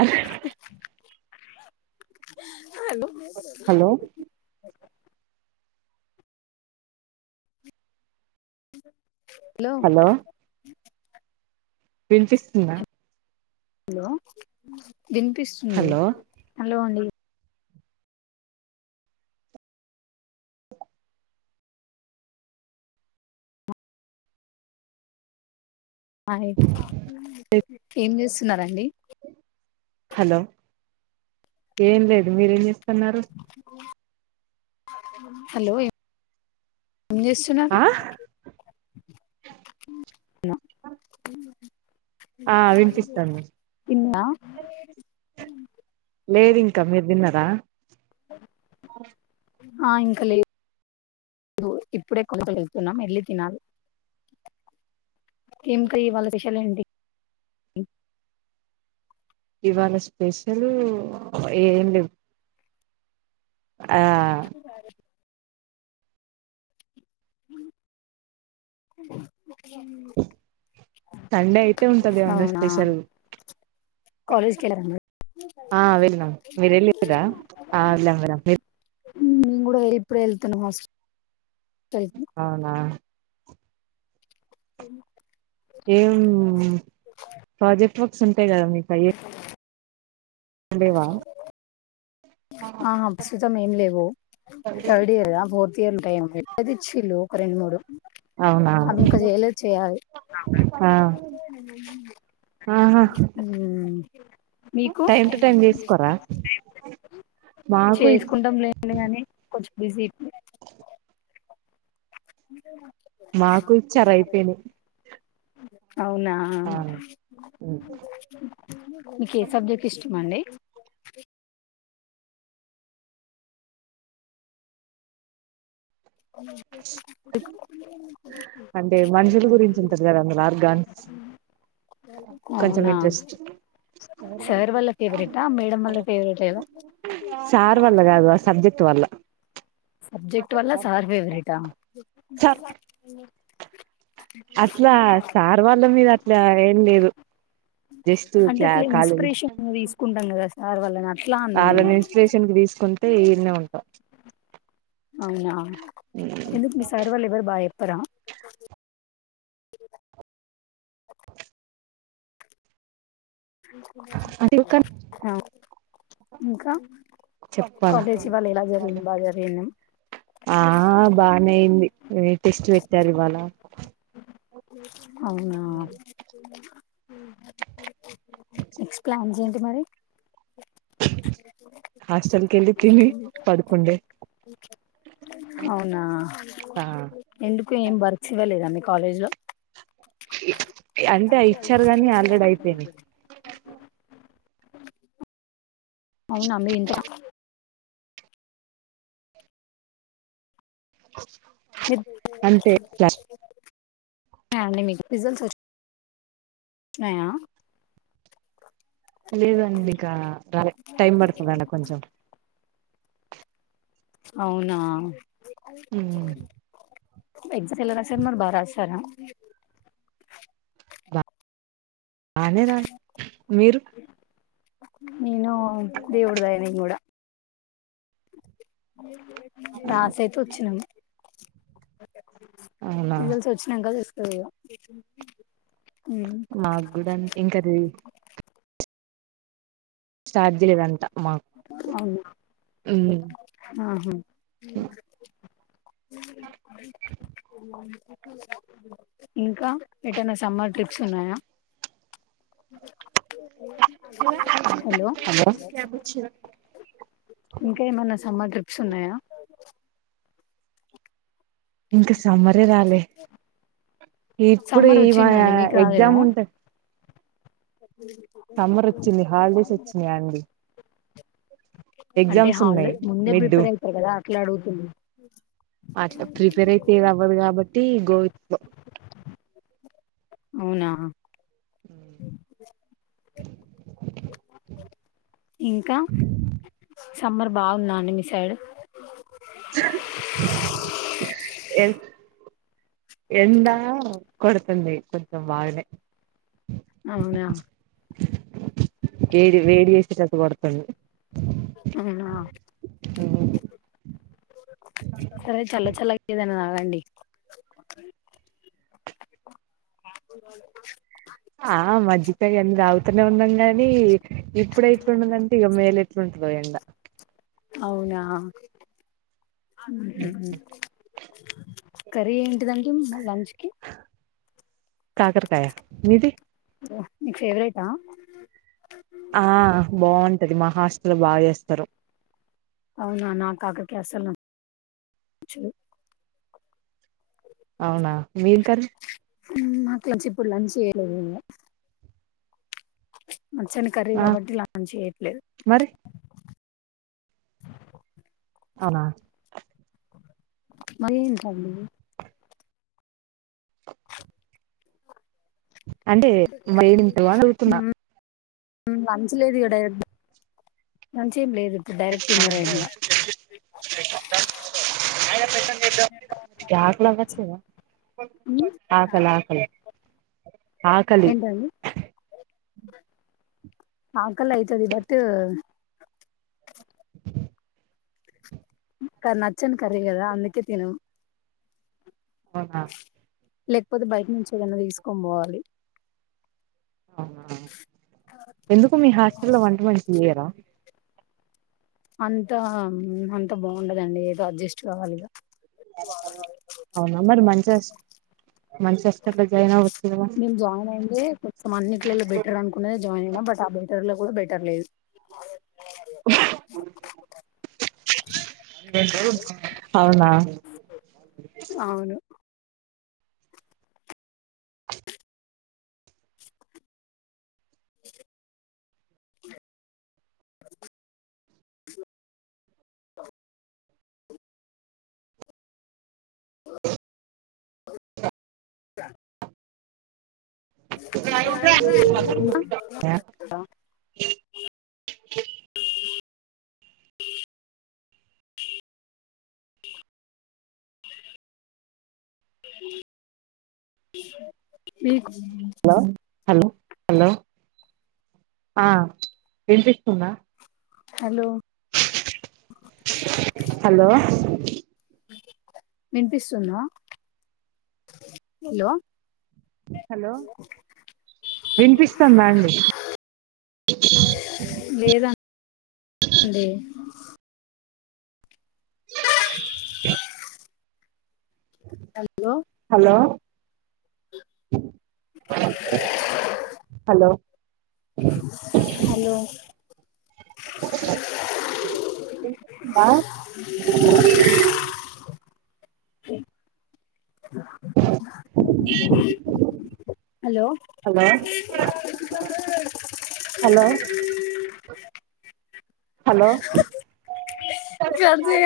అస్ hello hello hello వినిపిస్తుందా hello వినిపిస్తుంది hello hello అండి అయ ఏం చేస్తున్నరు అండి హలో ఏం లేదు మీరేం చేస్తున్నారు హలో ఏం చేస్తున్నారు ఆ ఆ వినిపిస్తాంది తిన్న లేదు ఇంకా మీరు తిన్నారా ఆ ఇంకా లేదు ఇప్పుడే కొరతగలుతున్నాం ఎళ్ళి తినాలి ఏం కర్రీ ఇవాళ స్పెషల్ ఏంటి ఇవాళ స్పెషల్ ఏం లేవు ఆ సండే అయితే ఉంటది ఏం అన్న స్పెషల్ కాలేజ్ కి వెళ్ళారు అందరూ ఆ వెళ్ళదాం మీరు వెళ్ళరా ఆ వెళ్ళాం నేను కూడా ఇప్పుడే వెళ్తాను హాస్పిల్ అనా ఏ ఏం ప్రాజెక్ట్ వర్క్స్ ఉంటాయి కదా మీకు అయ లెవా ఆ ప్రస్తుతం ఏం లేవు థర్డ్ ఇయర్ ఫోర్త్ తీరుంటాయంది ఇచ్చిల్ళు ఒక రెండు మూడు అవునా అవి ఇంకా చేయలేదు చెయాలి ఆ ఇంది ఆహా ఉ మీకు టైమ్ టు టైమ్ చేసుకోరా మాకు చేసుకుంటాం లేండి కానీ కొంచెం బిజీ అంది [inaudible] మాకు ఇచ్చారు అయిపోయిను అే అవునా మీకు ఏ సబ్జెక్ట్ ఇష్టమ అండి [inaudible] ఈ ర్ గన్స్ అవునా సార్ వాళ్ళ ఫేవరెట్ మేడ వాళ్ ఫేవరెట్ ఏద సార్ వల్ల కాదు సబ్జెక్ట్ వల్ల సబ్జెక్ట్ వాళ్ సార్ ఫవరట్ సార్ అట్లా సార్ వాళ్ళ మీద అట్లా ఏం లేదు జస్ట్ అంటే క్లా ఇట్లా కాలేజ్ ఇన్స్పిరేషన్ తీసుకుంటాం కదా సార్ వల్ల నా వాళని ఇన్స్పిరేషన్ కి తీసుకుంటే ఈనే ఉంటాం అవునా ఎందుకు మీ సార్ వాళ్ళు ఎవరు బాగా చెప్పరా [unintelligible] అందుకని ఆ ఇంకా చెప్పాలా కాలేజీ వాళ్ళ ఇలా జరిగింది బాగా జరిగిందం ఆ బానేయింది టెస్ట్ పెట్టారు ఇవాళ అవునా నెక్స్ట్ ప్లాన్స్ ఏంటి మరి హాస్టెల్ క వెళ్ళతిని పడుకండే అవునా ఎందుకు ఏం వర్క్స్ ఇవ్వలేదా మీ కాలేజ్ లో అంటే అందరు ఇచ్చారు కాగాని కానీ ఆల్రెడీ అయిపోను అయిపోయింది అవునా మరీంద్ర మీరు అంటే అండి మీకు ఫిజల్స్ వచ్చయా లేదండి ఇంకా టైం పడుతుంద కొంచెం అవునా కొంచెం ఎగ్జామ్స్ ఎలా రాసారు మరి బ రాశారా అానే నాా మీరు నేను దేవుడు దాయనింగ్ కూడా రాసైత వచ్చినాము అవునా రిజల్స్ వచ్చినాక తెసుంది మాకు కూడా అంత ఇంకాది స్టార్జడ్గంత మాకు అవును ఆహా ఇంకా ఏటైనా సమ్మర్ ట్రిప్స్ ఉన్నాయా హలో ఇంకా ఏమన్నా సమ్మర్ ట్రిప్స్ ఉన్నాయా ఇంకా సమ్మరే రాలే ఇప్పుడు సమ్మర్ ఈ మా వచ్చిందండి మీకు రాలేదా ఎగ్జామ్ ఉంటా సమ్మర్ వచ్చింది హాలిడేస్ వచ్చినాయా అండి అంటే ఎగ్జామ్స్ ఉన్నాయి హాలిడేస్ ముందే మిడ్ ప్రిపేర్ అవుతాయి కదా అట్లా అడుగుతుంది ఆ ప్రిపేర్ అయితే అవ్వదు కాబట్టి గోవిద అవునా అ ఇంకా సమ్మర్ బాగున్నాండి మీ సైడు ఏ ఎడా కొడుతుందింది కొంచెం బగానే అవునా ఏడి వేడి వేసిట్త కొడతాను అ సరే చల్ల చల్ల ఏదనా నాగండి [inaudible] ఆ మజిగ ఎన్న తాగుతూ వినం కానీ ఇప్పుడు ఎట్లుంటుందంటే మే ఎట్లుంటందో ఎండ అవునా కర్రీ ఇంటిదంంటి లంచ్ కి కాకరకాయ మీది మీకు ఫేవరెట్ ఆ బాగుంటది మా హాస్టల్లో బాగా చేస్తారు అవునా నా కాకరకాయ అసలు నచ్చదు అవునా మీం కర కొంచెం ఇప్పుడు లంచ్ ఏం లె మచ్చని కర్రీ ఆ కాబట్టి ఇలాలంచ్ చేయట్లేదు మరి అ అవునా మరి అంటే వేడింత వాళ అవుతున్నా లంచ్ లేదు ఇక్కడ మంచి ఏం లేదు అప్పు డైరెక్ట్ డిన్నర్ ఇంకా ఆకలి అవట్లేద ఉమ్, ఆకలి ఆకలి ఆకలి ఏంటండి ఆకల అయితది బట్ నాకు నచ్చని కర్రీ కథ అందుకే తినను ఆహా లేకపోతే బయట నుంచి ఏదన్నా తీసుకని పోవాలి ఆ ఎందుకు మీ హాస్టల్ వంట మనిషి లేరా చెయరా అంతా అంత బాగుండదండి ఏదో అడ్జస్ట్ కావాలిద అవునా మరి మంచి హాస్టల్ జాయిన్ అవుండచు గా మేము జాయిన్ అయింది కొంచెం అన్నింటిలలో బెటర్ అనుకున్నది జాయిన్ అయిం బట్ ఆ బెటర్ కూడా బెటర్ లేదు అవునా అవును హలో [unintelligible] ఈ [unintelligible] హలో హలో హలో వినిపిస్తుందా హలో హలో వినిపిస్తున్నా హలో హలో వినిపిస్తాందా అండి లేదండి లేదు హలో హలో హలో హలో ఆ హలో హలో హలో హలో చద [unintelligible]